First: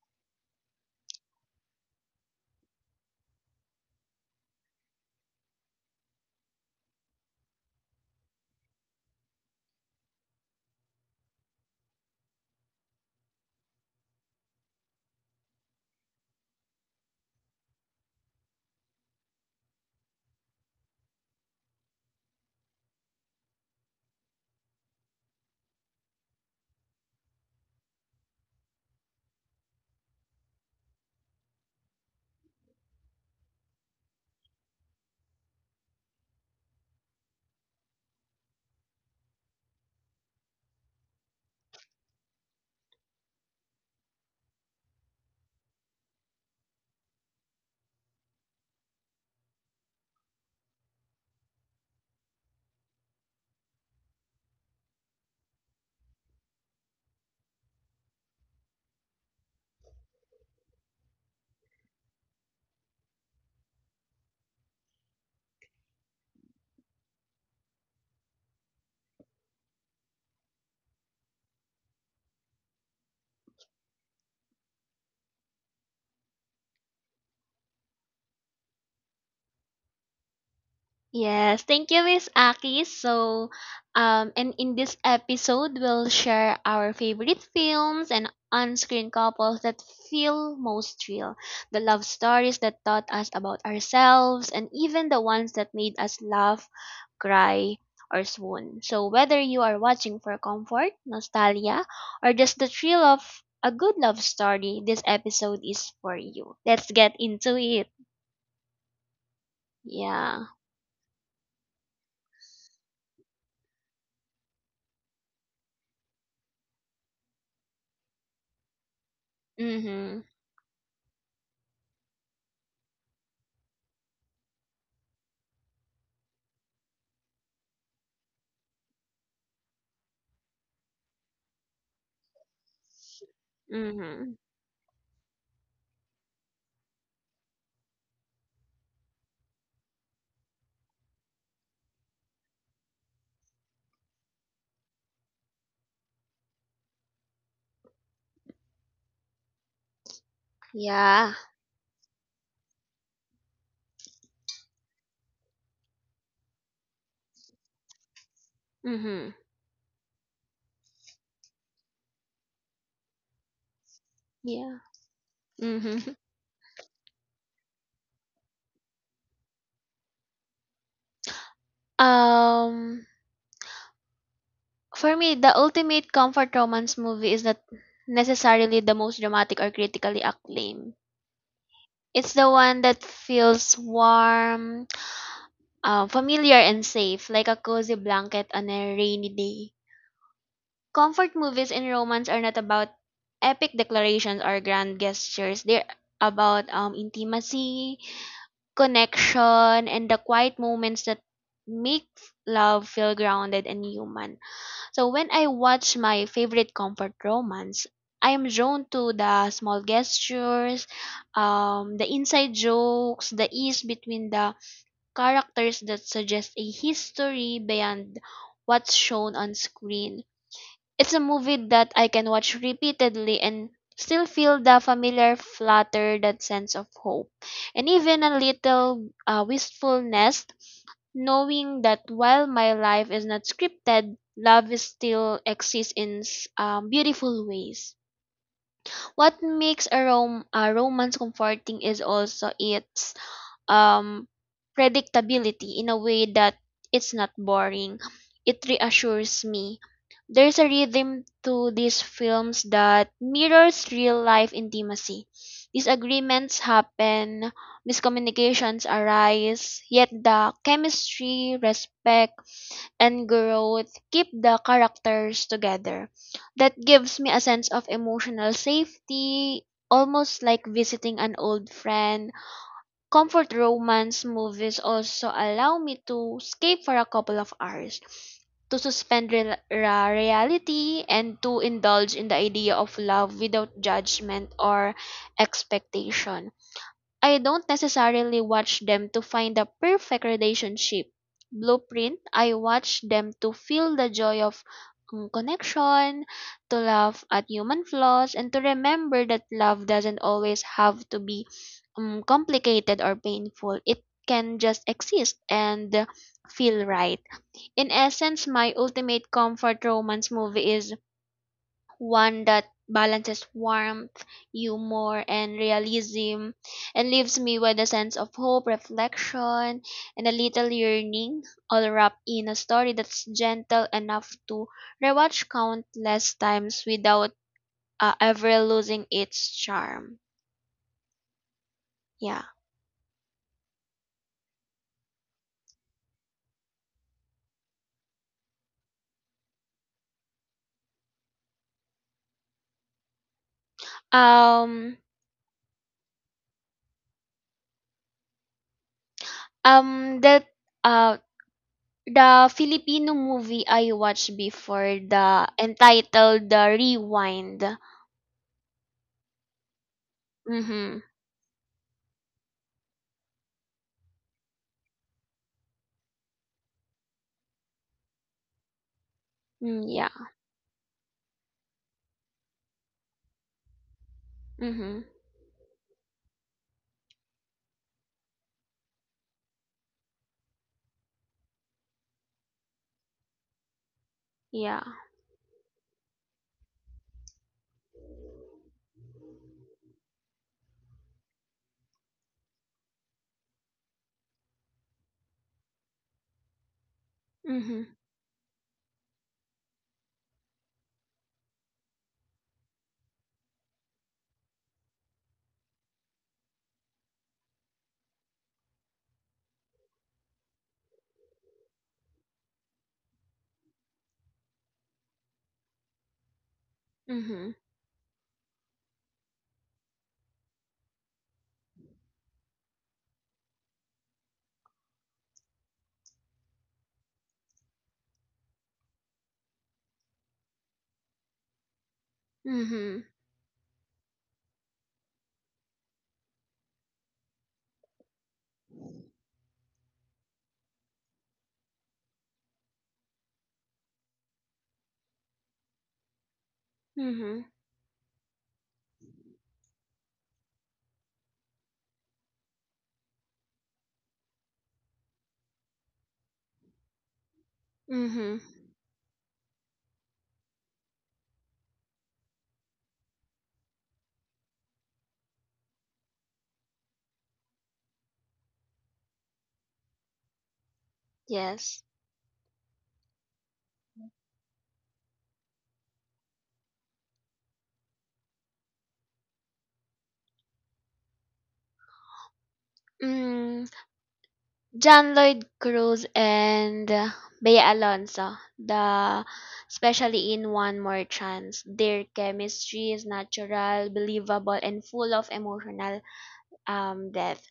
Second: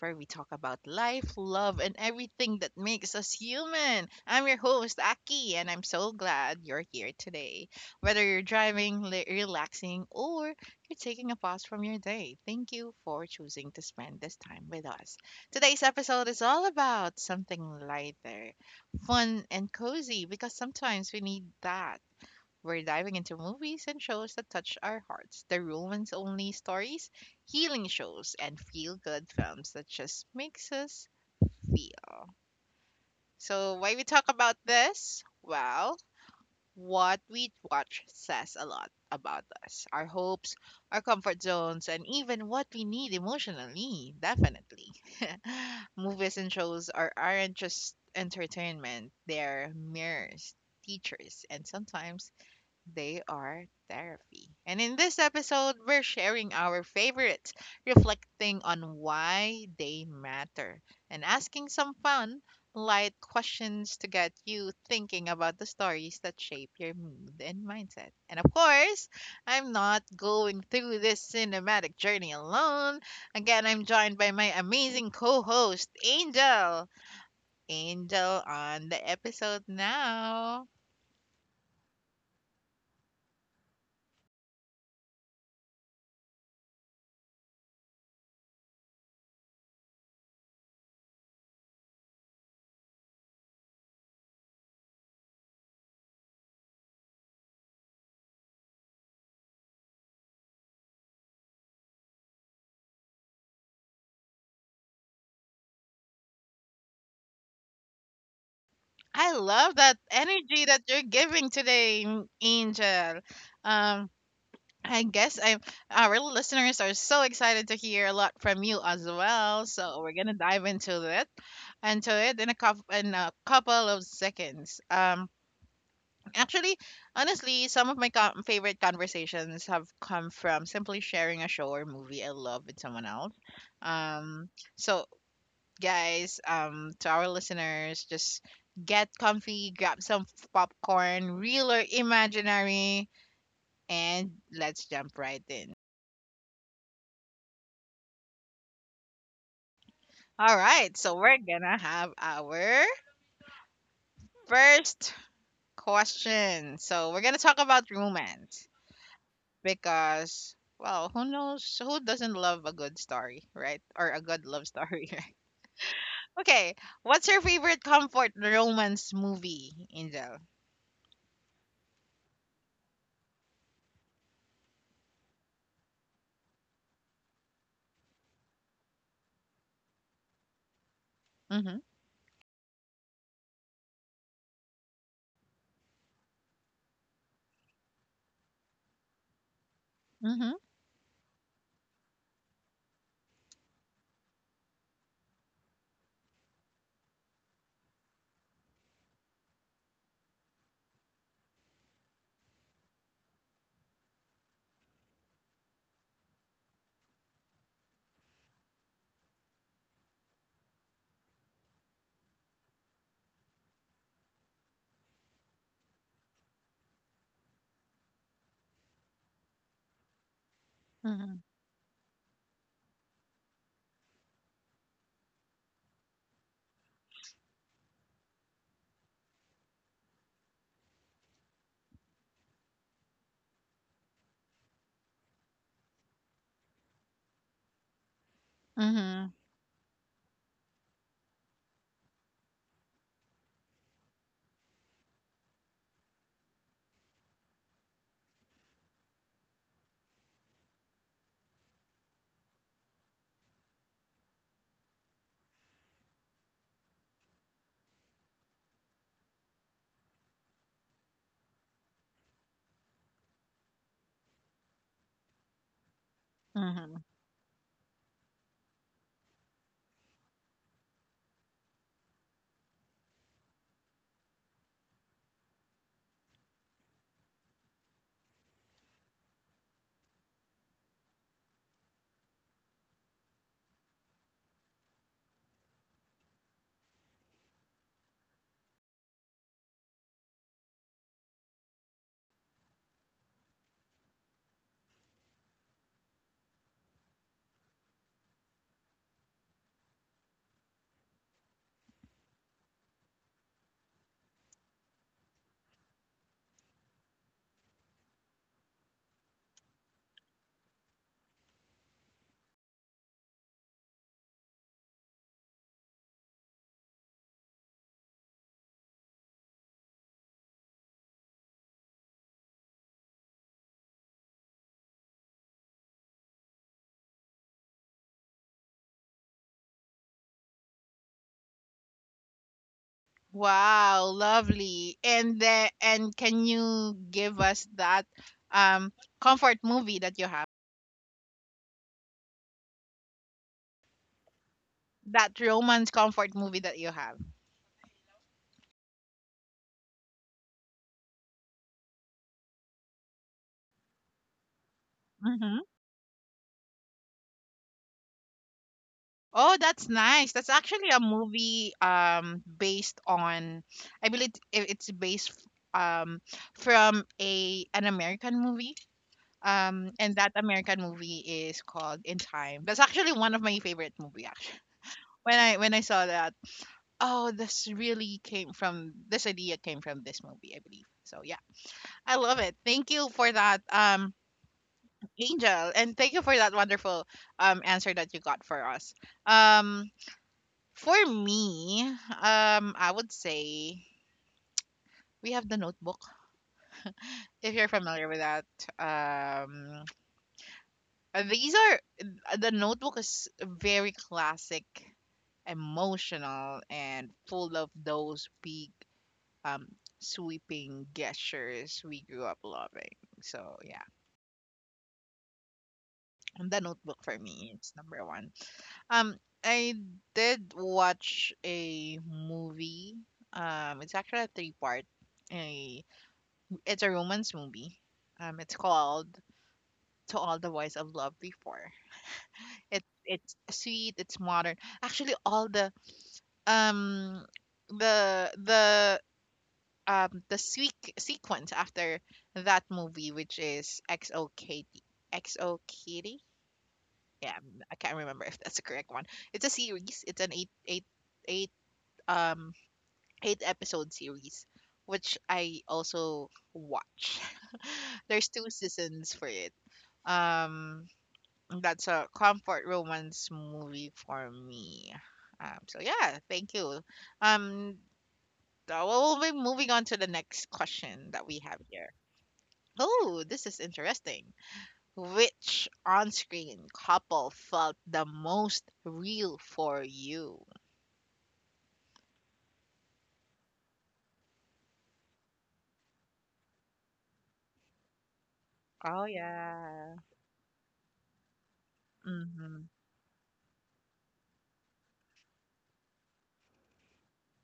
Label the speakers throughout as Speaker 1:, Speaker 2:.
Speaker 1: where we talk about life, love, and everything that makes us human. I'm your host, Aki, and I'm so glad you're here today. Whether you're driving, relaxing, or you're taking a pause from your day, thank you for choosing to spend this time with us. Today's episode is all about something lighter, fun, and cozy because sometimes we need that. We're diving into movies and shows that touch our hearts, the romance only stories, healing shows, and feel good films that just makes us feel. So, why we talk about this? Well, what we watch says a lot about us, our hopes, our comfort zones, and even what we need emotionally, definitely. Movies and shows aren't just entertainment, they're mirrors, teachers, and sometimes they are therapy. And in this episode, we're sharing our favorites, reflecting on why they matter, and asking some fun, light questions to get you thinking about the stories that shape your mood and mindset. And of course, I'm not going through this cinematic journey alone. Again, I'm joined by my amazing co host, Angel. Angel on the episode now.
Speaker 2: Yes, thank you, Miss Aki. And in this episode, we'll share our favorite films and on-screen couples that feel most real, the love stories that taught us about ourselves, and even the ones that made us laugh, cry, or swoon. So, whether you are watching for comfort, nostalgia, or just the thrill of a good love story, this episode is for you. Let's get into it.
Speaker 1: I love that
Speaker 2: Yeah.
Speaker 1: energy that you're giving today, Angel. Um, I guess I'm Our listeners are so excited to hear a lot from you as well. So we're
Speaker 2: Mhm.
Speaker 1: gonna dive into it in a couple of seconds. Actually, Honestly, some of my favorite conversations have come from simply sharing a show or movie I love with someone else.
Speaker 2: Mhm.
Speaker 1: Um, so guys, to our listeners, just get comfy, grab some popcorn, real or imaginary, and let's jump right in. All right, so
Speaker 2: Yeah.
Speaker 1: we're gonna have our first question. So we're gonna talk about romance
Speaker 2: Mhm.
Speaker 1: because, well, who knows? Who doesn't love a good story, right? Or a good love
Speaker 2: Yeah.
Speaker 1: story, right?
Speaker 2: Mhm.
Speaker 1: Okay, what's your favorite comfort romance movie, Angel?
Speaker 2: Um for me, the ultimate comfort romance movie is not necessarily the most dramatic or critically acclaimed.
Speaker 1: Mm-hmm.
Speaker 2: It's the one that feels warm, familiar and safe, like a cozy blanket on a rainy day.
Speaker 1: Mm-hmm.
Speaker 2: Comfort movies in romance are not about epic declarations or grand gestures. They're about intimacy, connection and the quiet moments that make love feel grounded and human. So when I watch my favorite comfort romance, I am drawn to the small gestures, the inside jokes, the ease between the characters that suggest a history beyond what's shown on screen. It's a
Speaker 1: Mm-hmm.
Speaker 2: movie that I can watch repeatedly and still feel the familiar flutter, that sense of hope, and even a little wistfulness, knowing that while my life is not scripted, love is still exists in s- beautiful ways.
Speaker 1: Mm-hmm.
Speaker 2: What makes a romance comforting is also its um, predictability, in a way that it's not boring. It reassures me. There's a rhythm to these films that mirrors real life intimacy. Disagreements happen, miscommunications arise, yet the chemistry, respect, and growth keep the characters together. That
Speaker 1: Mm-hmm.
Speaker 2: gives me a sense of emotional safety, almost like visiting an old friend. Comfort romance movies also allow me to escape for a couple of hours, to suspend reality, and to indulge in the idea of love without judgment or expectation. I don't necessarily watch them to find the perfect relationship blueprint. I watch them to feel the joy of connection, to laugh at human flaws, and to remember that love doesn't always have to be complicated or painful. It can just exist and feel right. In essence, my ultimate comfort romance movie is one that balances warmth, humor, and realism, and leaves me with a sense of hope, reflection, and a little yearning, all wrapped in a story that's gentle enough to rewatch countless times without ever losing its charm. Yeah.
Speaker 1: Wow, lovely. And can you give us that um comfort movie that you have?
Speaker 2: Um.
Speaker 1: That romance comfort movie that you have.
Speaker 2: That. Uh. The Filipino movie I watched before, the
Speaker 1: Hmm.
Speaker 2: entitled The Rewind.
Speaker 1: Oh, that's nice. That's actually
Speaker 2: Mm-hmm.
Speaker 1: a movie based on, I believe it's based um from a an American movie.
Speaker 2: Mm,
Speaker 1: Um
Speaker 2: yeah.
Speaker 1: and that American movie is called In Time. That's actually one of my favorite movie actually.
Speaker 2: Mm-hmm.
Speaker 1: When I saw that, oh, this really came from this movie, I believe. So yeah, I love it. Thank you for that,
Speaker 2: Yeah.
Speaker 1: Angel, and thank you for that wonderful answer that you got for us. Um, for me, I would say we have The Notebook. If you're
Speaker 2: Mhm.
Speaker 1: familiar with that, um, these are The Notebook is very classic emotional and full of those big, um, sweeping gestures we grew up loving. So yeah, the Notebook for
Speaker 2: Mhm.
Speaker 1: me it's number one. Um, I did watch a movie. It's actually a three part. A It's a romance movie. It's called To All the Boys I've Loved Before.
Speaker 2: Mhm.
Speaker 1: It's sweet. It's modern. Actually, all the um the the the sequence after that movie, which is XO Katie. XO Kitty? Yeah,
Speaker 2: Mhm.
Speaker 1: I can't remember if that's the correct one. It's a series. It's an eight um eight episode series, which I also watch. There's
Speaker 2: Mhm.
Speaker 1: two seasons for it. Um, that's a comfort romance movie for me. So yeah, thank you. Um, we'll be moving on to the next question that we have
Speaker 2: Yes.
Speaker 1: here. Oh, this is interesting. Which on-screen couple felt the most real for you?
Speaker 2: Mm, John Lloyd Cruz and Bea Alonso,
Speaker 1: Oh
Speaker 2: the
Speaker 1: yeah.
Speaker 2: especially in One More Chance, their
Speaker 1: Mhm.
Speaker 2: chemistry is natural, believable, and full of emotional depth.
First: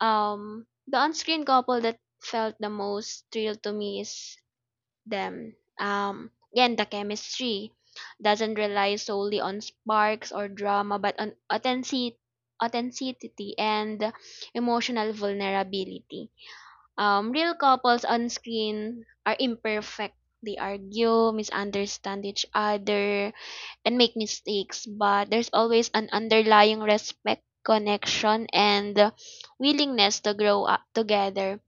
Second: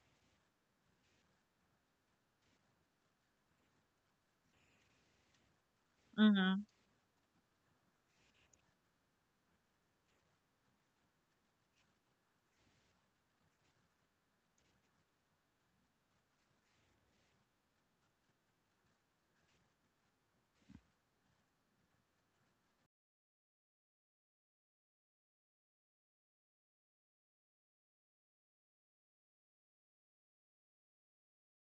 Speaker 2: The on-screen couple that felt the most real to me is them.
Speaker 1: Mhm.
Speaker 2: Again, the chemistry doesn't rely solely on sparks or drama, but on authenticity, authenticity, and emotional vulnerability. Real couples on screen are imperfect. They argue, misunderstand each other, and make mistakes, but there's always an underlying respect, connection, and willingness to grow up together.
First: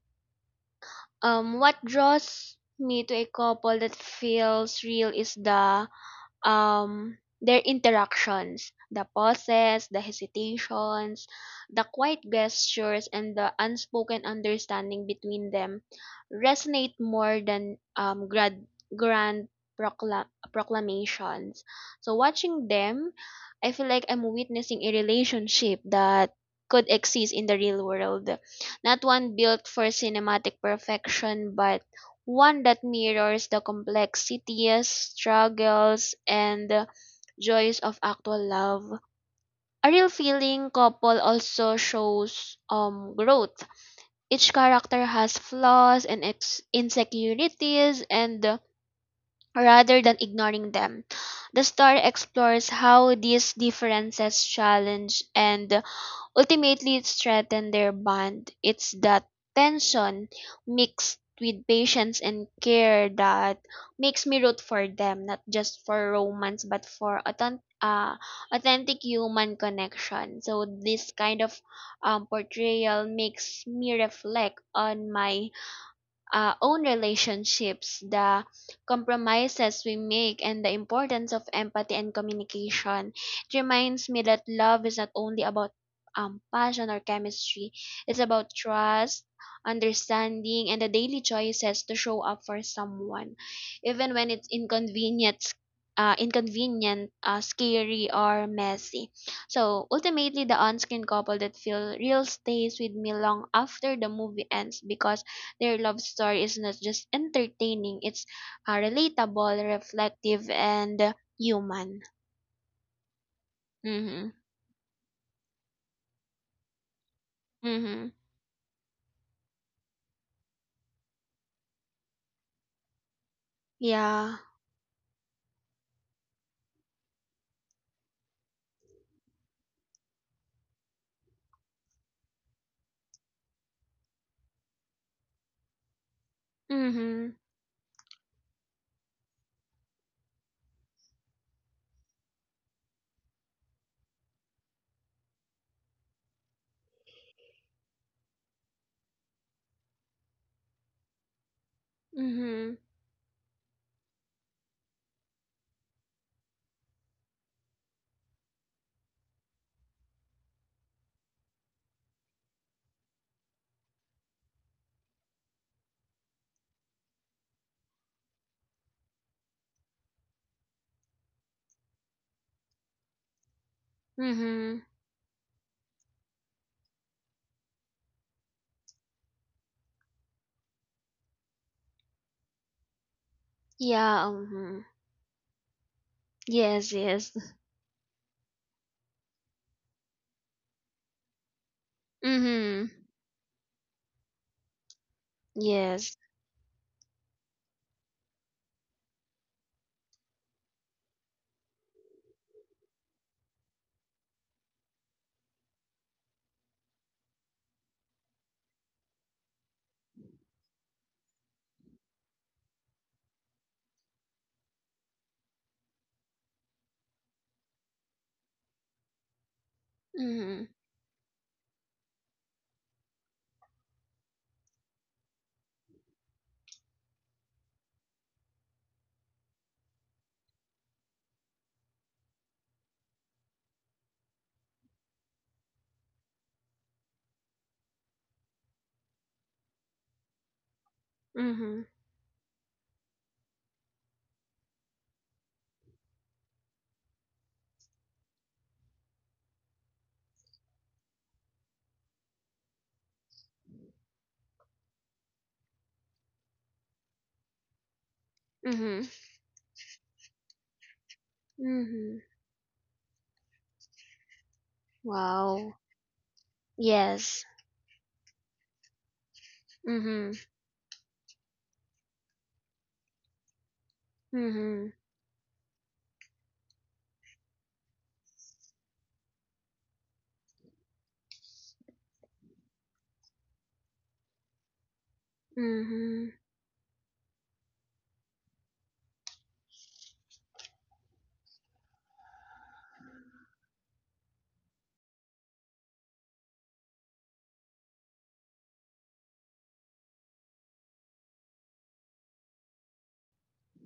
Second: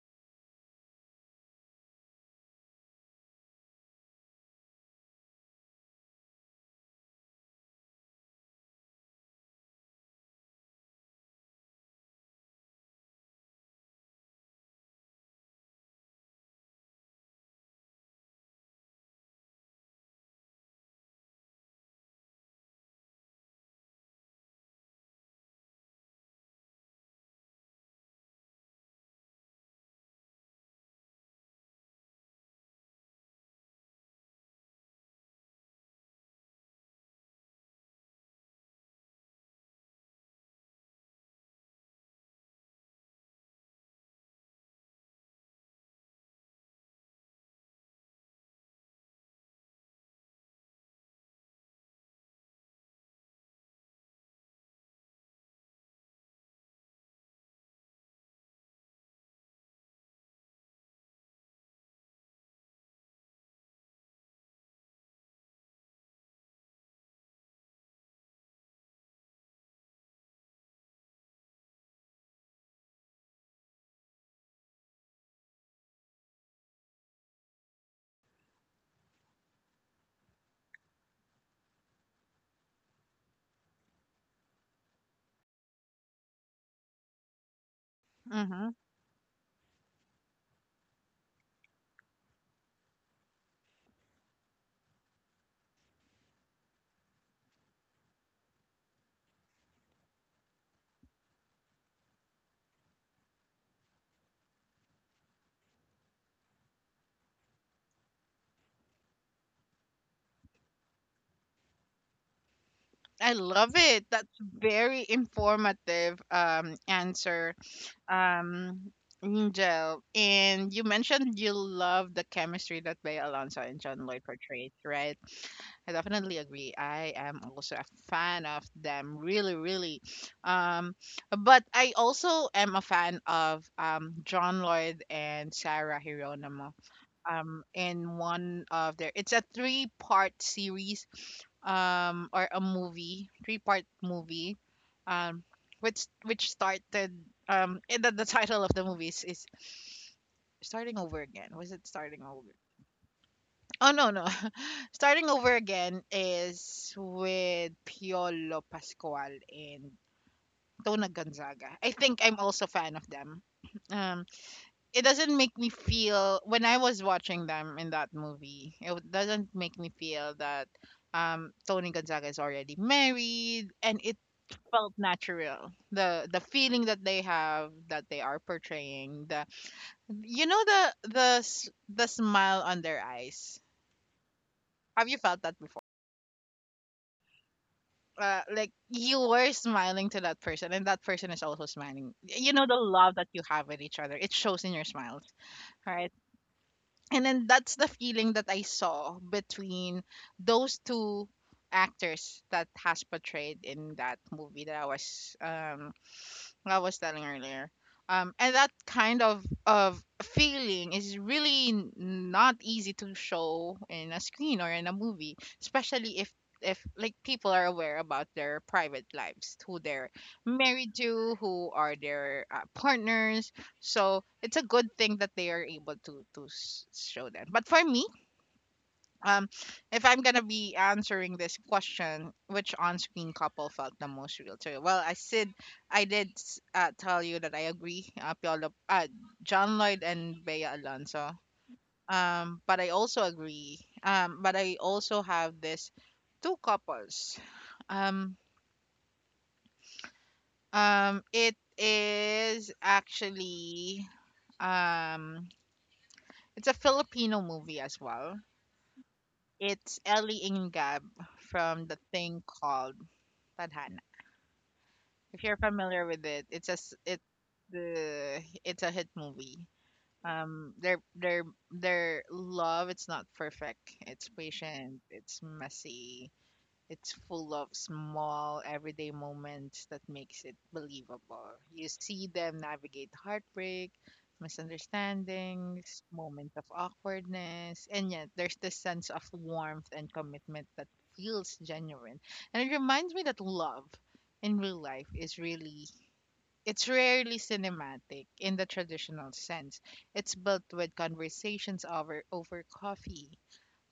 Speaker 2: What draws me to a couple that feels real is their interactions, the pauses, the hesitations, the quiet gestures, and the unspoken understanding between them resonate more than grand proclamations. So watching them, I feel like I'm witnessing a relationship that could exist in the real world, not one built for cinematic perfection but one that mirrors the complexities, struggles, and the joys of actual love. A real feeling couple also shows growth. Each character has flaws and insecurities, and rather than ignoring them, the story explores how these differences challenge and ultimately, it's threatened their bond. It's that tension mixed with patience and care that makes me root for them, not just for romance, but for authentic human connection. So this kind of portrayal makes me reflect on my own relationships, the compromises we make, and the importance of empathy and communication. It reminds me that love is not only about passion or chemistry, it's about
Speaker 1: Mhm.
Speaker 2: trust, understanding, and the daily choices to show up for someone, even when it's inconvenient. Inconvenient, scary, or messy. So ultimately, the on-screen couple that feel real stays with me long after the movie ends because their love story is not just entertaining, it's relatable, reflective, and human.
Speaker 1: I love it.
Speaker 2: Mhm.
Speaker 1: That's very informative answer.
Speaker 2: Mhm.
Speaker 1: Um, Angel, and you mentioned you love the chemistry that Bay Alonso and John Lloyd
Speaker 2: Yeah.
Speaker 1: portrayed, right? I definitely agree. I am also a fan of them, really, really. Um, but I also am a fan of John Lloyd and Sarah Hirono
Speaker 2: Mhm.
Speaker 1: in one of their, it's a three-part series or a movie three-part movie, um which started, and the title of the movie is starting over again. Was it starting over?
Speaker 2: Mhm.
Speaker 1: Oh no, no. Starting Over Again is with Piolo Pascual and Tona Gonzaga. I think I'm also fan of them. um it doesn't make me feel, when I was watching them in that movie, doesn't make me feel that Tony Gonzaga is already married, and it
Speaker 2: Mhm.
Speaker 1: felt natural. The feeling that they have, that they are portraying, the, you know, the smile on their eyes.
Speaker 2: Yeah. Mhm.
Speaker 1: Have you felt that before?
Speaker 2: Yes, yes.
Speaker 1: Like you were smiling to that person, and that person is also smiling. You know the
Speaker 2: Mhm.
Speaker 1: love that you have with each other. It shows in your smiles, right?
Speaker 2: Yes.
Speaker 1: And then that's the feeling that I saw between those two actors that has portrayed in that movie that I was telling earlier. And that kind of feeling is really not easy to show in a screen or in a movie, especially if like, people are aware about their private lives, who they're
Speaker 2: Mhm.
Speaker 1: married to, who are their partners. So it's a good thing that they are able to show that. But for me, um, if I'm gonna be answering this question, which on-screen couple felt the most real to you? Well, I said I tell you that I agree, John Lloyd and Bea Alonso.
Speaker 2: Mhm.
Speaker 1: But I also agree. But I also have this two couples. Um, it is actually, um, it's a Filipino movie as well.
Speaker 2: Mhm.
Speaker 1: It's Ellie Ingab from the
Speaker 2: Mhm.
Speaker 1: thing called Tadhana. If you're
Speaker 2: Wow.
Speaker 1: familiar with it,
Speaker 2: Yes.
Speaker 1: it's a hit movie.
Speaker 2: Mhm.
Speaker 1: Their their love, it's not perfect. It's
Speaker 2: Mhm.
Speaker 1: patient. It's messy. It's full of small everyday moments that makes it believable. You see them navigate heartbreak, misunderstandings,
Speaker 2: Mhm.
Speaker 1: moments of awkwardness, and yet there's this sense of warmth and commitment that feels genuine. And it reminds me that love in real life is really, it's rarely cinematic in the traditional sense. It's built with conversations over coffee,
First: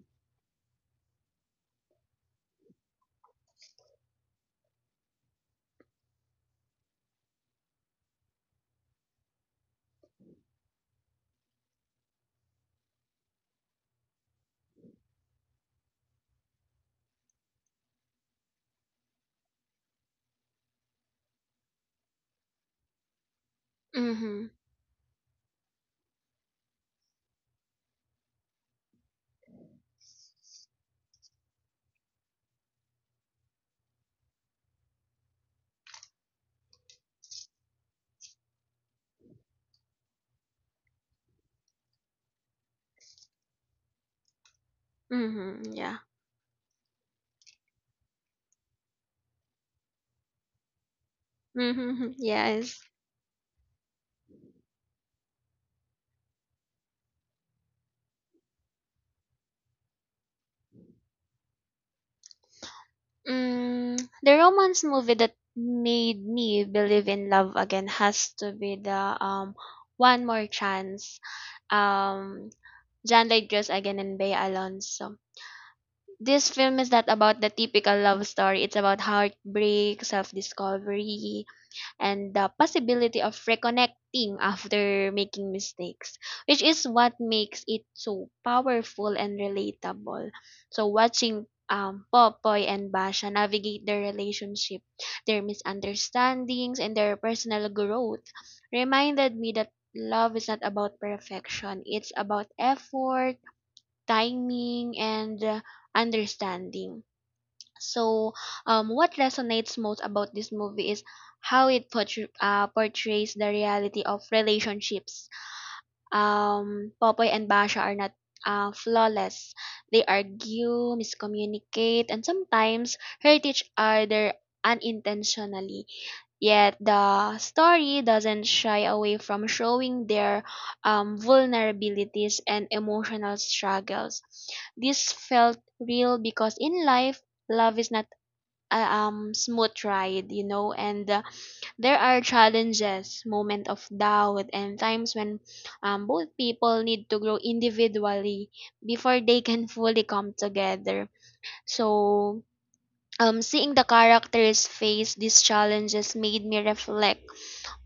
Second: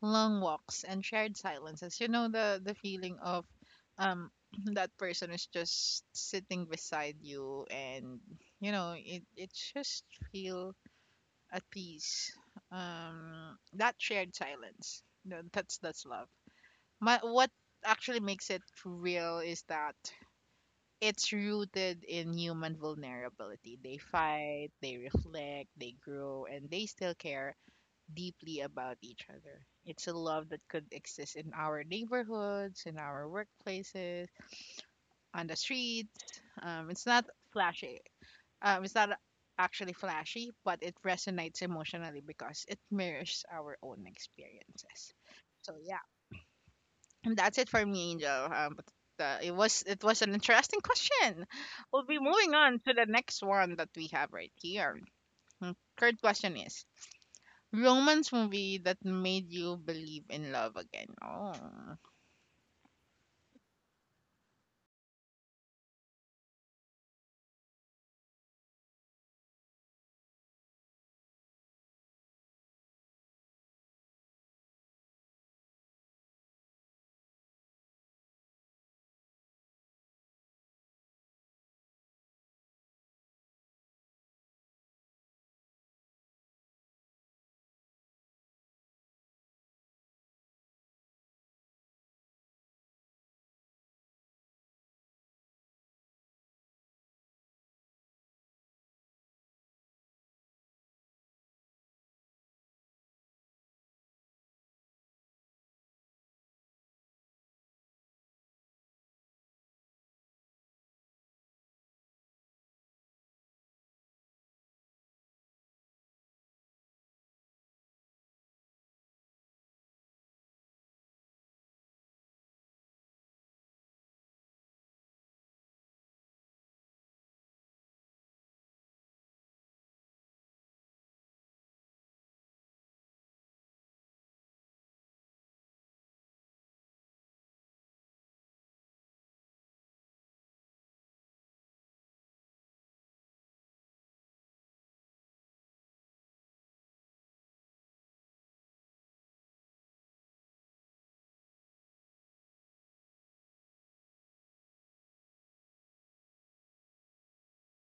Speaker 1: long walks and shared silences. You know, the feeling of, um that person is just sitting beside you and it just feel at peace. That shared silence. No, that's love. My what actually makes it real is that it's rooted in human vulnerability. They
Speaker 2: Mhm.
Speaker 1: fight, they reflect, they grow, and they still care deeply about each other. It's a love that could exist in our neighborhoods, in our workplaces, on the streets. Um, it's not flashy. It's not actually flashy, but it resonates emotionally because it mirrors our own experiences. So
Speaker 2: Mhm. Yeah.
Speaker 1: yeah, and that's it for me, Angel. But It was an interesting question. We'll
Speaker 2: Mhm.
Speaker 1: be moving on
Speaker 2: Yes.
Speaker 1: to the next one that we have right here. Mm, third question is romance movie that made you believe in love again. Oh,
Speaker 2: Mm, the romance movie that made me believe in love again has to be the One More Chance. Um, John Lloyd-Jones again and Bea Alonso. This film is not about the typical love story. It's about heartbreak, self-discovery, and the possibility of reconnecting after making mistakes, which is what makes it so powerful and relatable. So watching Popoy and Basha navigate their relationship, their misunderstandings, and their personal growth reminded me that love is not about perfection. It's about effort, timing, and understanding. So, what resonates most about this movie is how it portrays the reality of relationships. Popoy and Basha are not flawless. They argue, miscommunicate, and sometimes hurt each other unintentionally. Yet the story doesn't shy away from showing their vulnerabilities and emotional struggles. This felt real because in life, love is not a smooth ride, you know, and there are challenges, moment of doubt, and times when both people need to grow individually before they can fully come together. So, seeing the characters face these challenges made me reflect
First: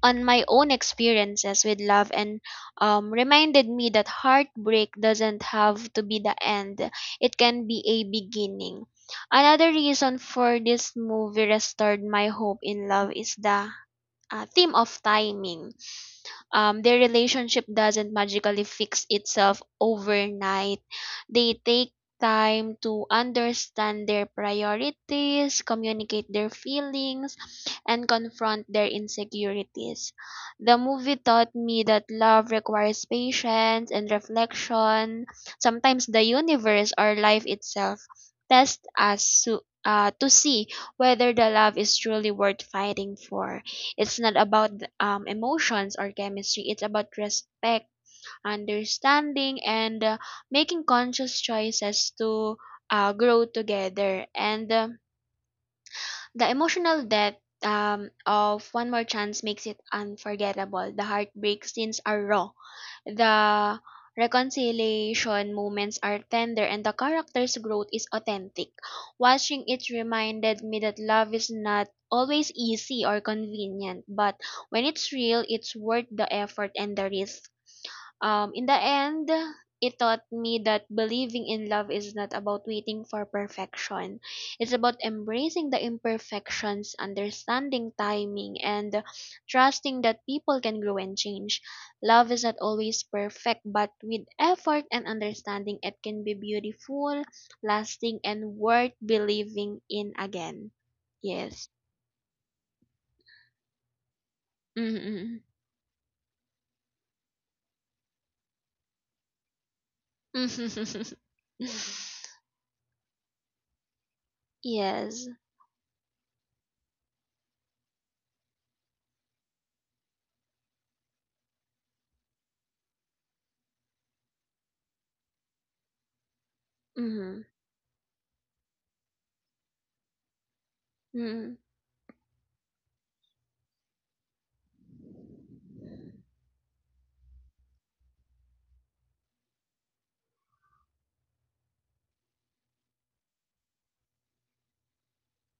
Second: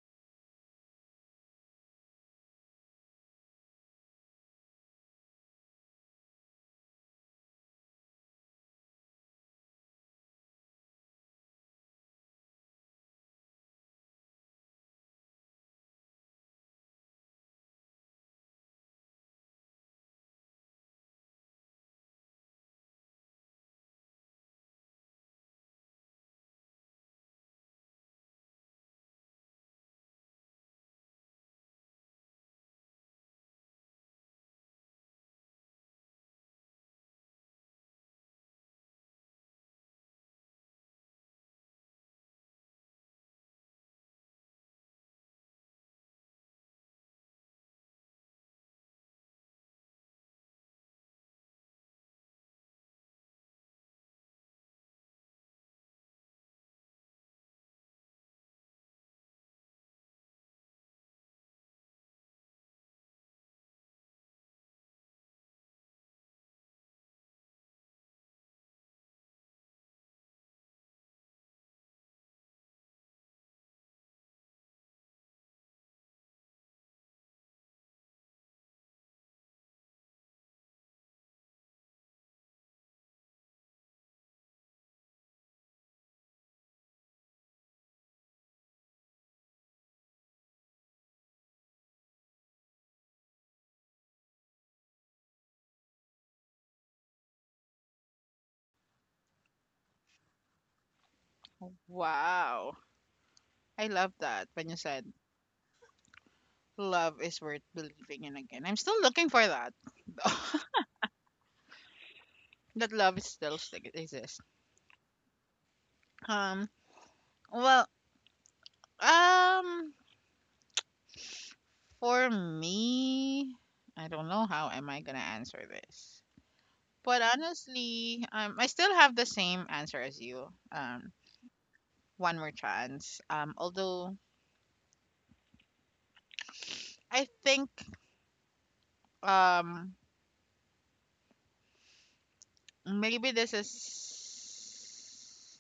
Speaker 2: on my own experiences with love and reminded me that heartbreak doesn't have to be the end, it can be a beginning. Another reason for this movie restored my hope in love is the theme of timing. Their relationship doesn't magically fix itself overnight. They take time to understand their priorities, communicate their feelings, and confront their insecurities. The movie taught me that love requires patience and reflection. Sometimes the universe or life itself tests us to see whether the love is truly worth fighting for. It's not about emotions or chemistry. It's about respect, understanding, and making conscious choices to grow together. And The emotional depth of One More Chance makes it unforgettable. The heartbreak scenes are raw. The reconciliation moments are tender and the character's growth is authentic. Watching it reminded me that love is not always easy or convenient, but when it's real, it's worth the effort and the risk. In the end, it taught me that believing in love is not about waiting for perfection. It's about embracing the imperfections, understanding timing, and trusting that people can grow and change. Love is not always perfect, but with effort and understanding, it can be beautiful, lasting, and worth believing in again. Yes.
Speaker 1: wow. I love that when you said
Speaker 2: Mm-hmm.
Speaker 1: love is worth believing in again. I'm still looking for that. That love is still exists.
Speaker 2: Yes.
Speaker 1: Um, well, um, for me, I don't know how am I gonna answer this. But
Speaker 2: Mm-hmm.
Speaker 1: honestly, I still have the same answer as you. Um,
Speaker 2: Mm-hmm.
Speaker 1: One more chance. Although I think um Maybe this is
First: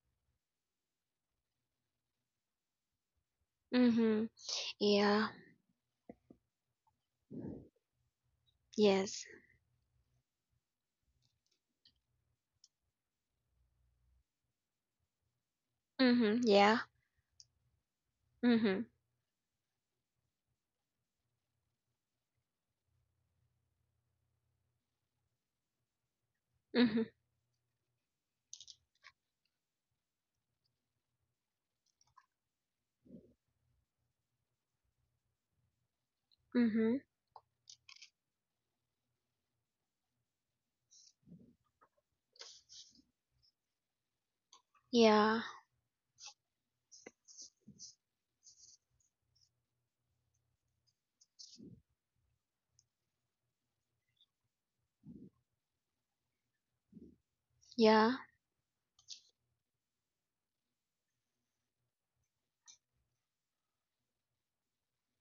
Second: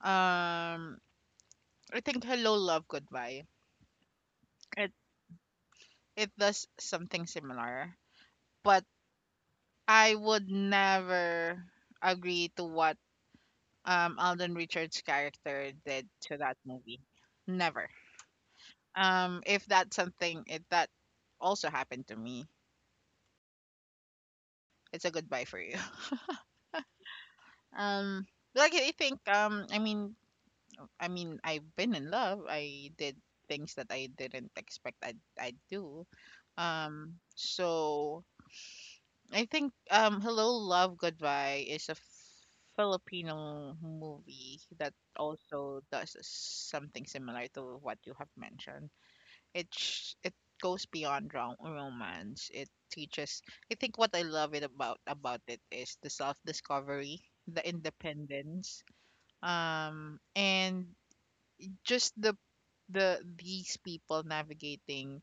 Speaker 1: um I think Hello Love Goodbye.
Speaker 2: Mm-hmm.
Speaker 1: It
Speaker 2: Yeah.
Speaker 1: it does something similar. But
Speaker 2: Yes.
Speaker 1: I would never agree to what Alden Richards' character did to
Speaker 2: Mhm.
Speaker 1: that
Speaker 2: Yeah.
Speaker 1: movie. Never.
Speaker 2: Mhm.
Speaker 1: If that's something, if that also happened to me, it's a goodbye for you.
Speaker 2: Mhm.
Speaker 1: Um I mean, I've been in love. I did things that I didn't expect I'd do.
Speaker 2: Mhm.
Speaker 1: Um, so I think, Hello Love Goodbye is a Filipino movie that
Speaker 2: Yeah.
Speaker 1: also does something similar to what you have mentioned. It sh- it goes beyond romance. It teaches. I think what I love it about it is the self discovery, the
Speaker 2: Yeah.
Speaker 1: independence, and just these people navigating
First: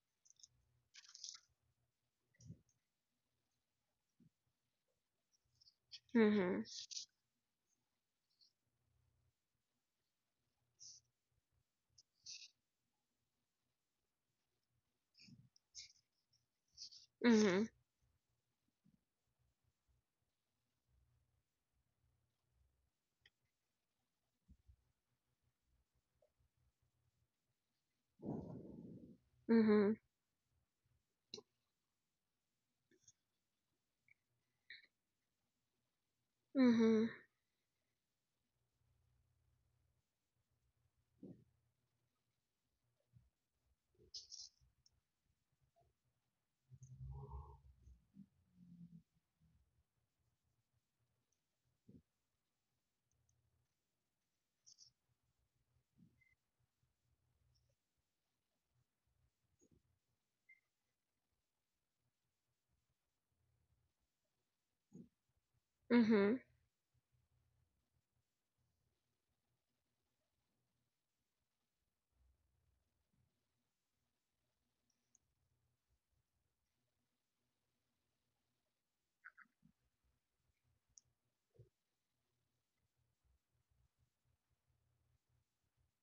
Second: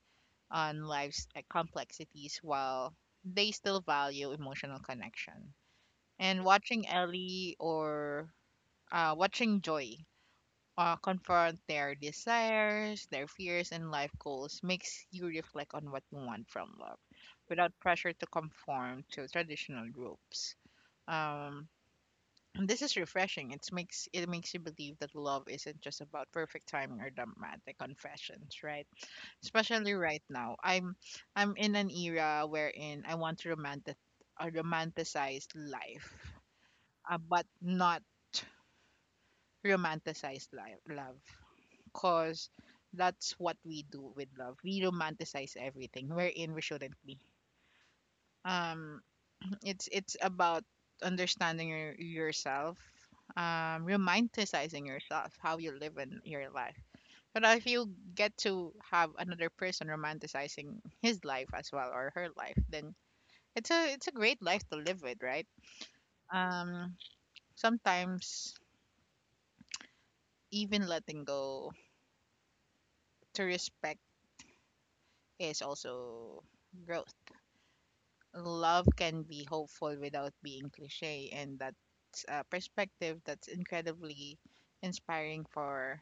Speaker 1: on life's complexities while they still value emotional connection. And
Speaker 2: Mhm.
Speaker 1: watching Ellie, or watching Joy, confront their desires, their fears, and life goals makes you reflect on what you want from love
Speaker 2: Mhm.
Speaker 1: without pressure to conform to traditional groups. Um, and This is refreshing. It makes you believe that love isn't just about perfect timing or dramatic confessions, right? Especially
Speaker 2: Mhm.
Speaker 1: right now, I'm in an era wherein I want to romantic a romanticized life,
Speaker 2: Mhm.
Speaker 1: but not romanticized life, love, cause that's what we do with love. We romanticize everything wherein we shouldn't be. Um, it's about understanding yourself, romanticizing yourself, how you live in your life. But if you get to have another person romanticizing his life as well or her life, then it's a great life to live with, right?
Speaker 2: Mhm.
Speaker 1: um Sometimes even letting go to respect is also growth. Love can be hopeful without being cliche, and that's a perspective that's incredibly inspiring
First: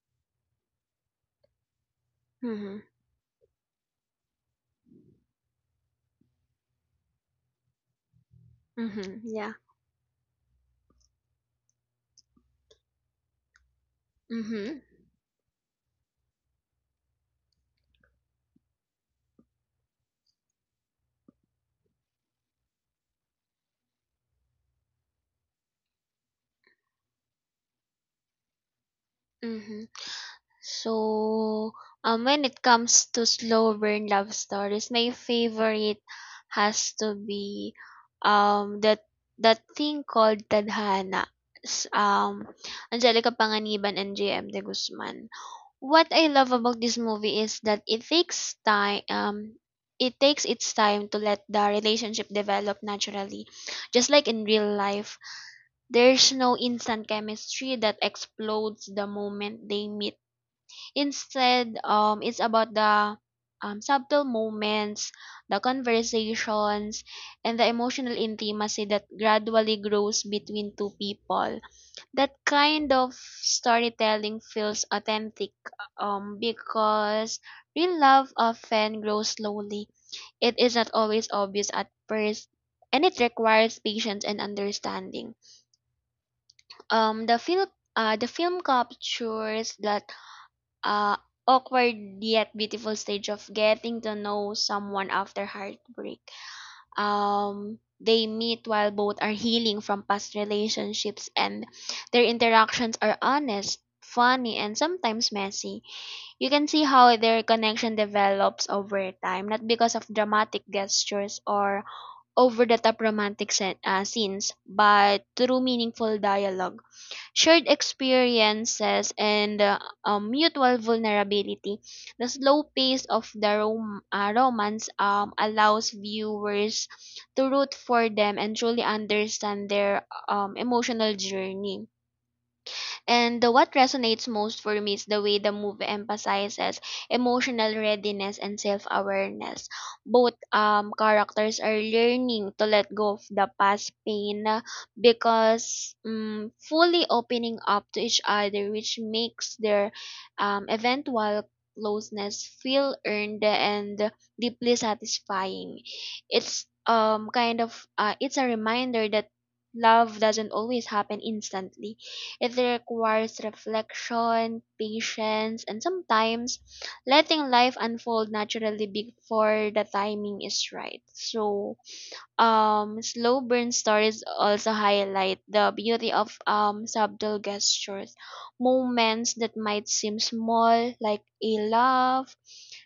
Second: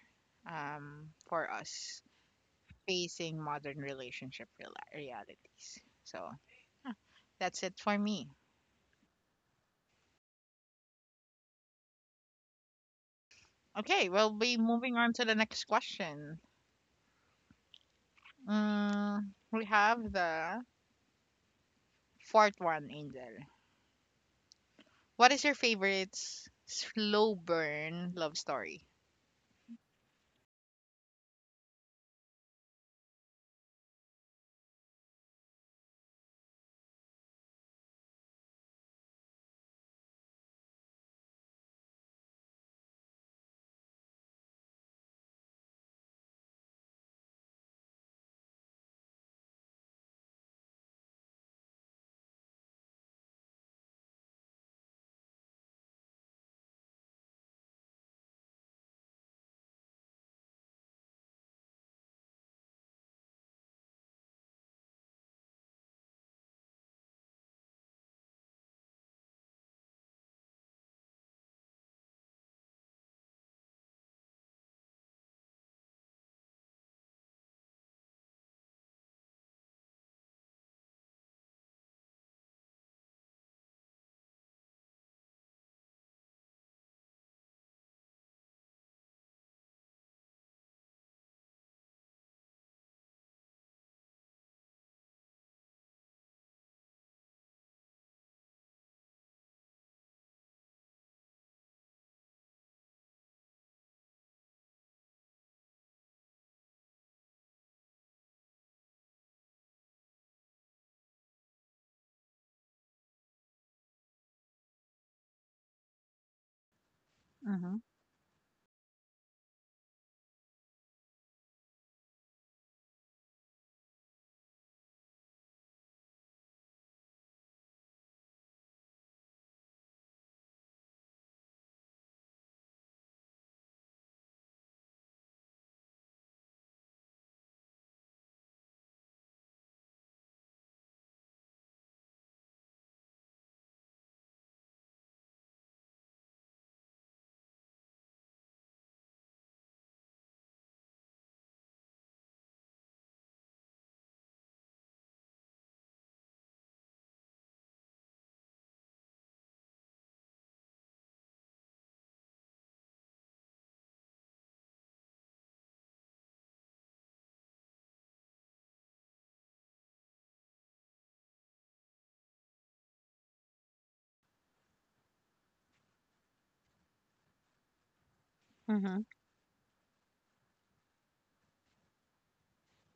Speaker 1: for us
Speaker 2: Mhm.
Speaker 1: facing modern realities. So yeah, that's it for me.
Speaker 2: Mhm. Yeah.
Speaker 1: Okay, we'll be
Speaker 2: Mhm.
Speaker 1: moving on to the next question. mm, we have the fourth one, Angel. What is your favorite slow burn love story?
Speaker 2: Mhm. So, when it comes to slow burn love stories, my favorite has to be, that that thing called Tadhana. S- Um, Angelica Panganiban and JM De Guzman. What I love about this movie is that it takes its time to let the relationship develop naturally. Just like in real life, there's no instant chemistry that explodes the moment they meet. Instead, it's about the subtle moments, the conversations, and the emotional intimacy that gradually grows between two people. That kind of storytelling feels authentic because real love often grows slowly. It is not always obvious at first, and it requires patience and understanding. Um, the film captures that uh, awkward yet beautiful stage of getting to know someone after heartbreak. They meet while both are healing from past relationships and their interactions are honest, funny, and sometimes messy. You can see how their connection develops over time, not because of dramatic gestures or over the top romantic scenes, but through meaningful dialogue, shared
Speaker 1: Mm-hmm.
Speaker 2: experiences, and mutual vulnerability. The slow pace of the romance allows viewers to root for them and truly understand their emotional journey. What resonates most for me is the way the movie emphasizes emotional readiness and self-awareness. Both characters are learning to let go of the past pain, because fully opening up to each other, which makes their eventual closeness feel earned and deeply satisfying. It's kind of It's a reminder that love doesn't always happen instantly. It requires reflection, patience, and sometimes letting life unfold naturally before the timing is right. So, slow burn stories also highlight the beauty of subtle gestures,
Speaker 1: Mm-hmm.
Speaker 2: moments that might seem small, like a laugh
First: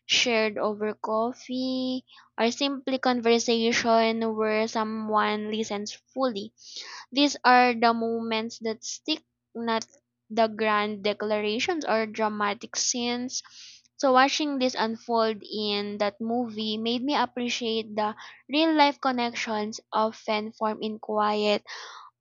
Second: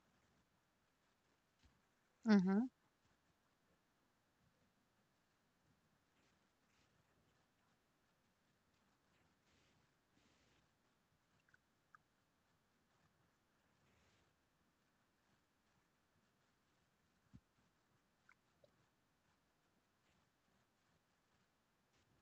Speaker 2: shared over coffee or
Speaker 1: Mm-hmm.
Speaker 2: simply conversation where someone listens fully. These are the moments that stick, not the grand declarations or dramatic scenes. So watching this unfold in that movie made me appreciate the real life connections often formed in quiet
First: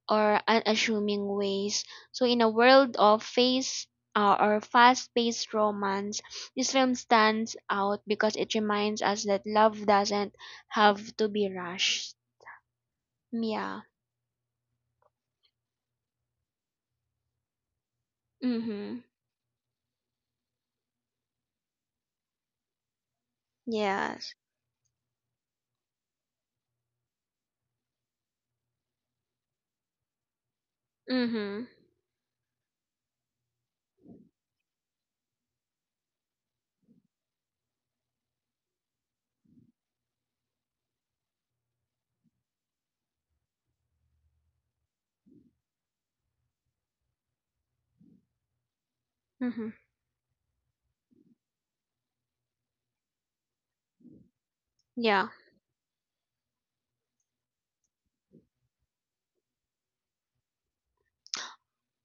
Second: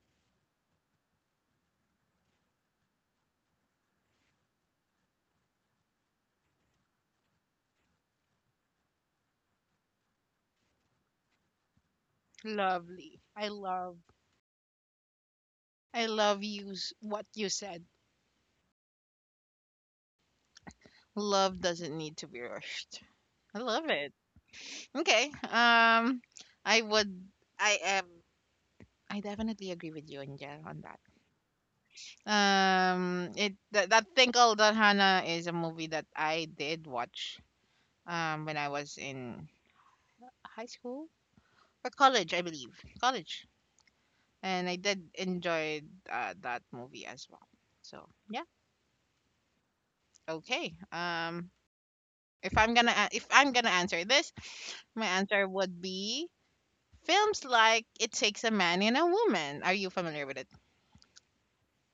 Speaker 2: or unassuming ways. So in a world of face or fast-paced romance, this film stands out because it reminds us that love doesn't have to be rushed.
Speaker 1: Lovely.
Speaker 2: Yeah.
Speaker 1: I love what you said.
Speaker 2: Mhm.
Speaker 1: Love doesn't need to be rushed. I love it.
Speaker 2: Yes.
Speaker 1: Okay. I would I am I definitely agree with you, Angel, on that.
Speaker 2: Mhm.
Speaker 1: It That Tinkle That Hannah is a movie that I did watch when I was in high school or college, I believe. College. And I did enjoy that movie as well. So, yeah.
Speaker 2: Mhm.
Speaker 1: Okay. If I'm gonna answer this, my
Speaker 2: Yeah.
Speaker 1: answer would be films like It Takes a Man and a Woman. Are you familiar with it?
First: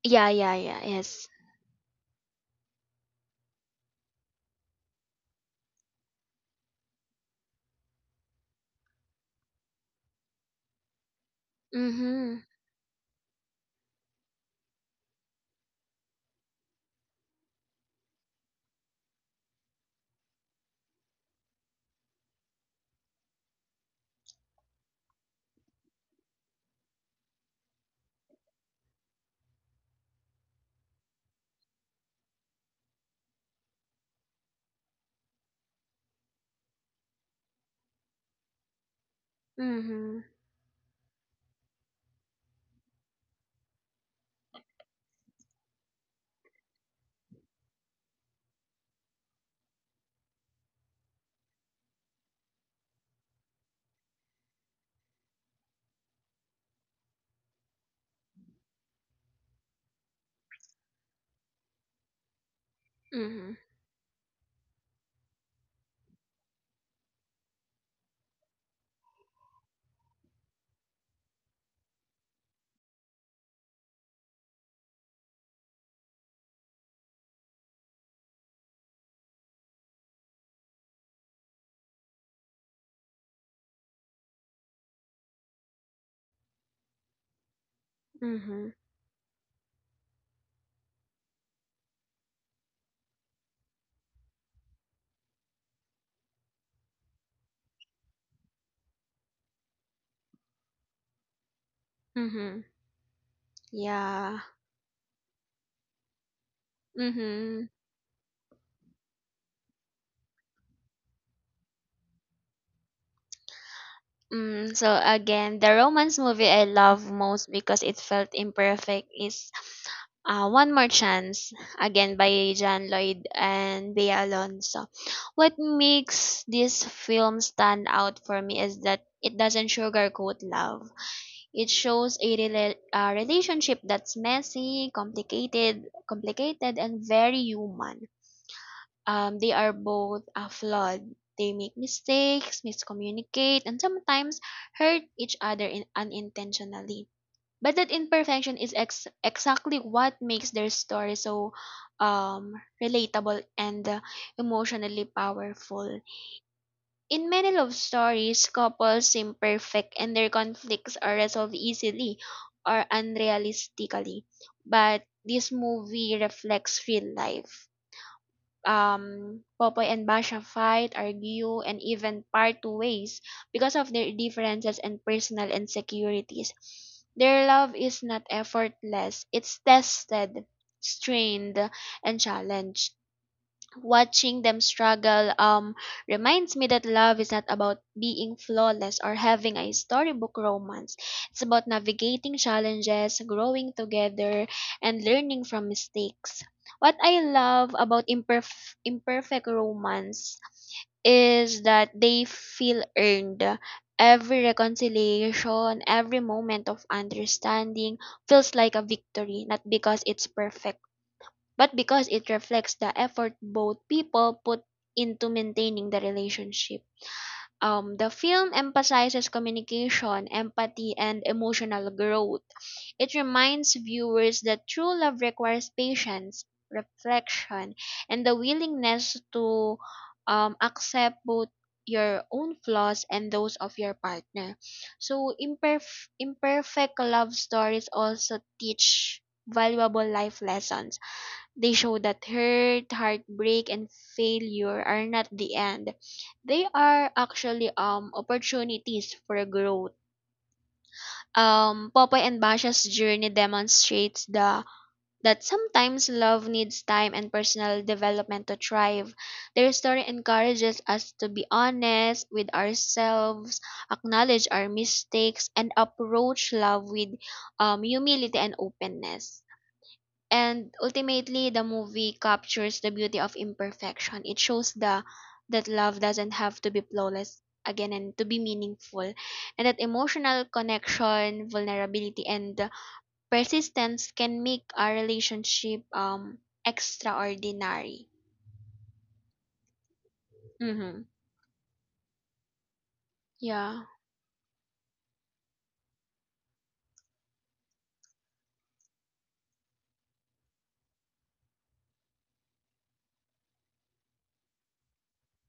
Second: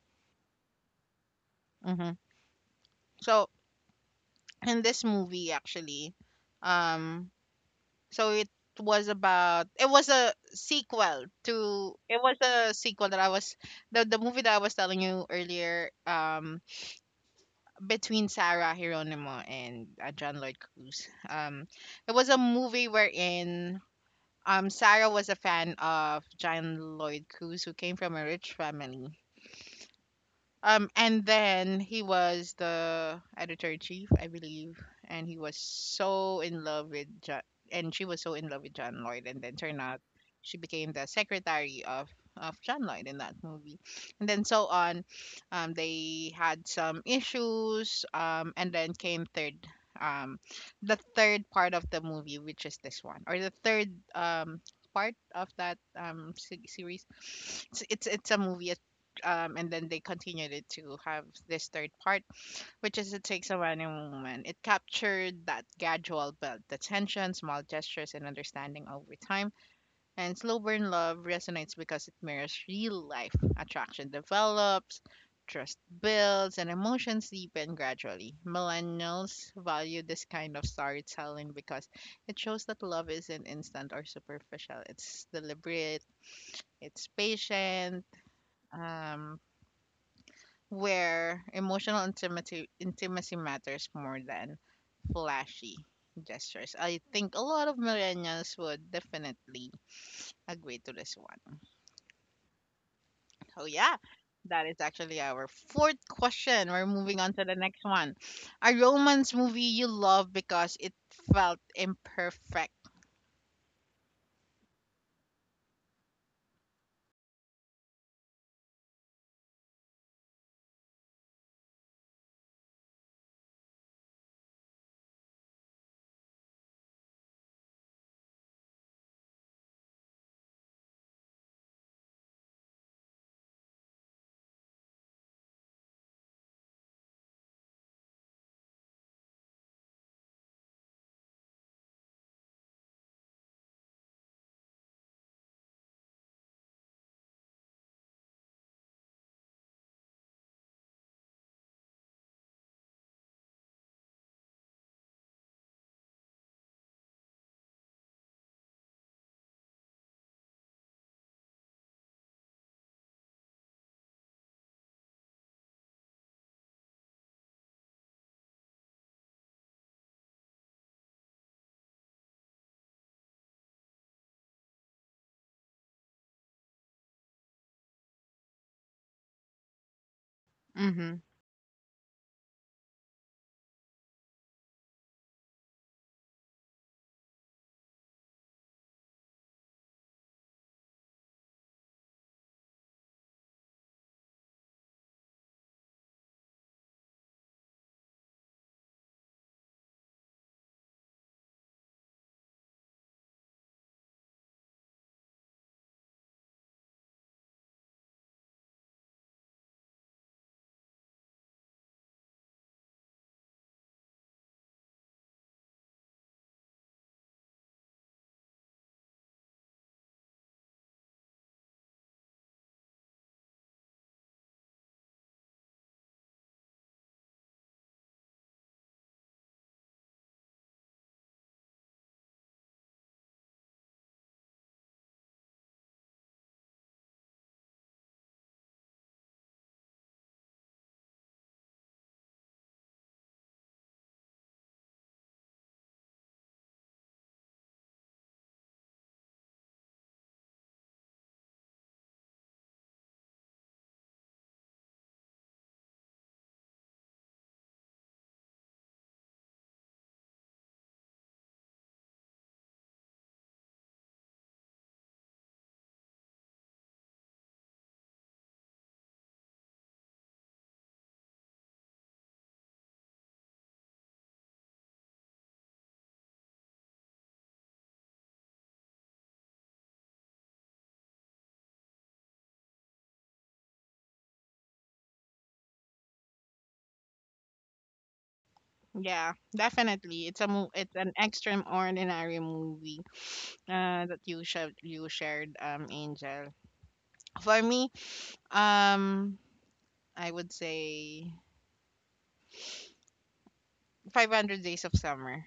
Speaker 2: Yeah, yeah, yeah. Yes.
Speaker 1: Hmm. So in this movie, actually, um, so it it was
Speaker 2: Mhm.
Speaker 1: a sequel that I was the movie that I was telling you earlier, between Sarah Hieronimo and John Lloyd Cruz. It was a movie wherein Sarah was a fan of John Lloyd Cruz, who came from a rich family. And then he was the editor in chief, I believe, and he was so in love with John, and she was so in love with John Lloyd, and then turned out
Speaker 2: Mhm.
Speaker 1: she became the secretary of John Lloyd in that movie, and then so on. They had some issues, and then came third, um, the third part of the movie, which is this one, or the third part of that series. It's a movie, and then they continued it to have this third part, which is It Takes
Speaker 2: Mhm.
Speaker 1: a Man and Woman. It captured that gradual build, the tension, small gestures, and understanding over time. And Slow Burn Love resonates because it mirrors real life. Attraction develops, trust builds, and emotions deepen gradually. Millennials value this kind of storytelling because it shows that love isn't instant or superficial, it's deliberate, it's patient.
Speaker 2: Mhm.
Speaker 1: Um, where emotional intimacy matters more than flashy gestures. I think a lot of millennials would definitely agree to this one.
Speaker 2: Mhm.
Speaker 1: So yeah,
Speaker 2: Yeah.
Speaker 1: that is actually our fourth question. We're moving on to the
Speaker 2: Mhm.
Speaker 1: next one. A romance movie you love because it felt imperfect.
Speaker 2: Mm, so again, the romance movie I love most because it felt imperfect is One More Chance, again by John Lloyd and Bea Alonso. What makes this film stand out for me is that it doesn't sugarcoat love. It shows a relationship that's messy, complicated, and very human. They are both flawed. They make mistakes, miscommunicate, and sometimes hurt each other unintentionally. But that imperfection is exactly what makes their story so um, relatable and emotionally powerful. In many love stories, couples seem perfect and their conflicts are resolved easily or unrealistically. But this movie reflects real life. Popoy and Basha fight, argue, and even part ways because of their differences and personal insecurities. Their love is not effortless, it's tested,
Speaker 1: Mm-hmm.
Speaker 2: strained, and challenged. Watching them struggle reminds me that love is not about being flawless or having a storybook romance. It's about navigating challenges, growing together, and learning from mistakes. What I love about imperfect romance is that they feel earned. Every reconciliation, every moment of understanding feels like a victory, not because it's perfect but because it reflects the effort both people put into maintaining the relationship. The film emphasizes communication, empathy, and emotional growth. It reminds viewers that true love requires patience, reflection, and the willingness to accept both your own flaws and those of your partner. So, imperfect love stories also teach valuable life lessons. They show that hurt, heartbreak, and failure are not the end. They are actually opportunities for growth. Popeye and Basha's journey demonstrates the that sometimes love needs time and personal development to thrive. Their story encourages us to be honest with ourselves, acknowledge our mistakes, and approach love with humility and openness. And ultimately, the movie captures the beauty of imperfection. It shows the that love doesn't have to be flawless again and to be meaningful, and that emotional connection, vulnerability, and persistence can make our relationship extraordinary.
Speaker 1: Yeah, definitely. It's a it's
Speaker 2: Mm-hmm.
Speaker 1: an extraordinary movie
Speaker 2: Yeah.
Speaker 1: that you shared, Angel. For me, um, I would say 500 Days of Summer.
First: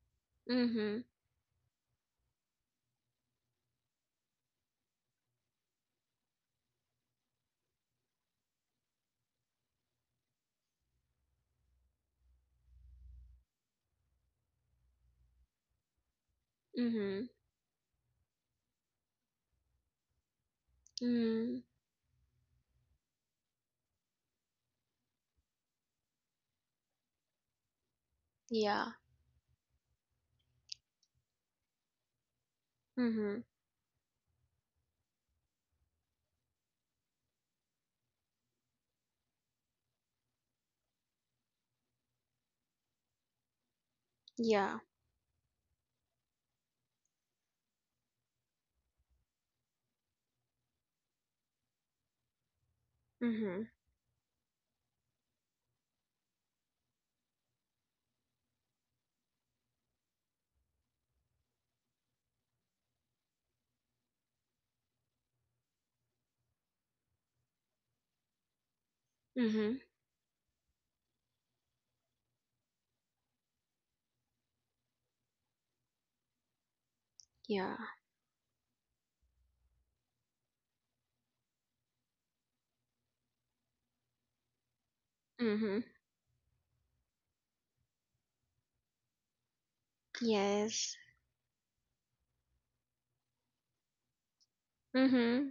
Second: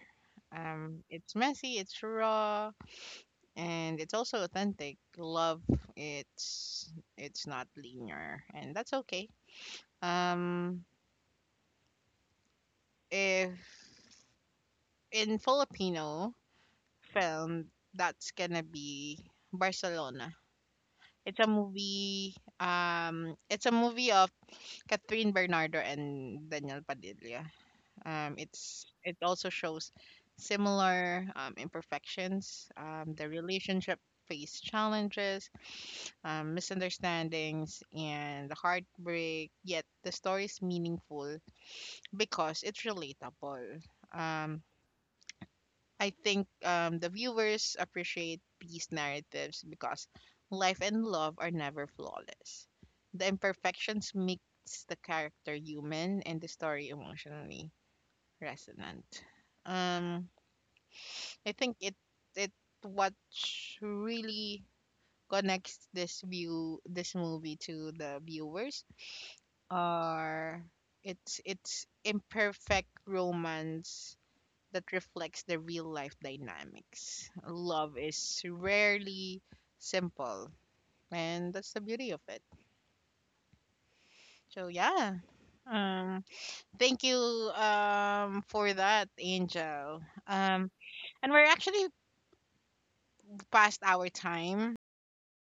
Speaker 2: Mm-hmm.
Speaker 1: It's messy, it's raw, and it's also authentic. Love, it's it's not linear, and that's okay. Um, if in Filipino
Speaker 2: Mm-hmm.
Speaker 1: film, that's gonna be Barcelona. It's a
Speaker 2: Mm-hmm.
Speaker 1: movie. It's a movie of Catherine Bernardo and Daniel Padilla. It's
Speaker 2: Yeah.
Speaker 1: it also shows similar imperfections. The
Speaker 2: Mm-hmm.
Speaker 1: relationship face challenges, misunderstandings, and the heartbreak. Yet the story is meaningful because it's relatable. Um,
Speaker 2: Yeah.
Speaker 1: I think the viewers appreciate these narratives because life and love are never flawless. The
Speaker 2: Mm-hmm.
Speaker 1: imperfections makes the character human and the story emotionally resonant. Um, I think it it what really connects this movie to the viewers
Speaker 2: Mm-hmm.
Speaker 1: are it's imperfect romance that reflects the real life dynamics.
Speaker 2: Yeah.
Speaker 1: Love is rarely simple, and that's the beauty of it. So yeah,
Speaker 2: Mm-hmm.
Speaker 1: um, thank you for that, Angel. Um,
Speaker 2: Yes.
Speaker 1: and we're actually past our time.
Speaker 2: Mm-hmm.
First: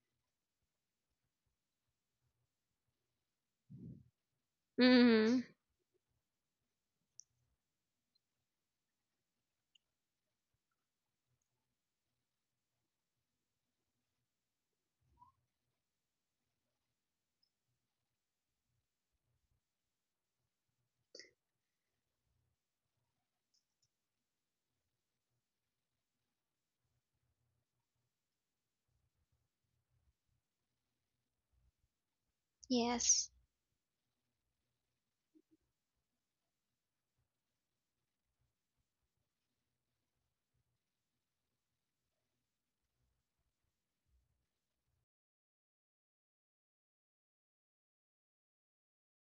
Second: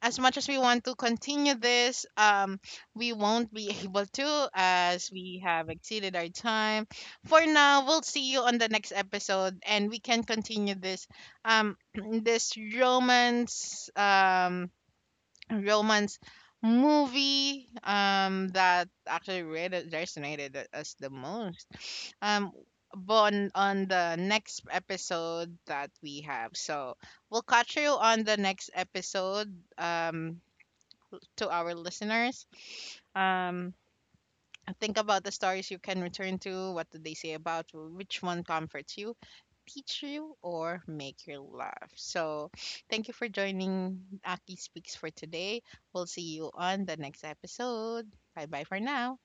Speaker 1: As much as we want to continue this, we won't be able to as we
Speaker 2: Mm-hmm.
Speaker 1: have exceeded our time. For now, we'll see you on the next episode, and we can continue this, um, this romance, romance movie that actually really resonated with us the most um but on the next episode that we have. So we'll catch you on the next episode to our listeners
Speaker 2: Yes.
Speaker 1: um think about the stories you can return to. What do they say about you? Which one comforts you, teach you, or make you laugh? So, thank you for joining Aki Speaks for today. We'll see you on the next episode. Bye bye for now.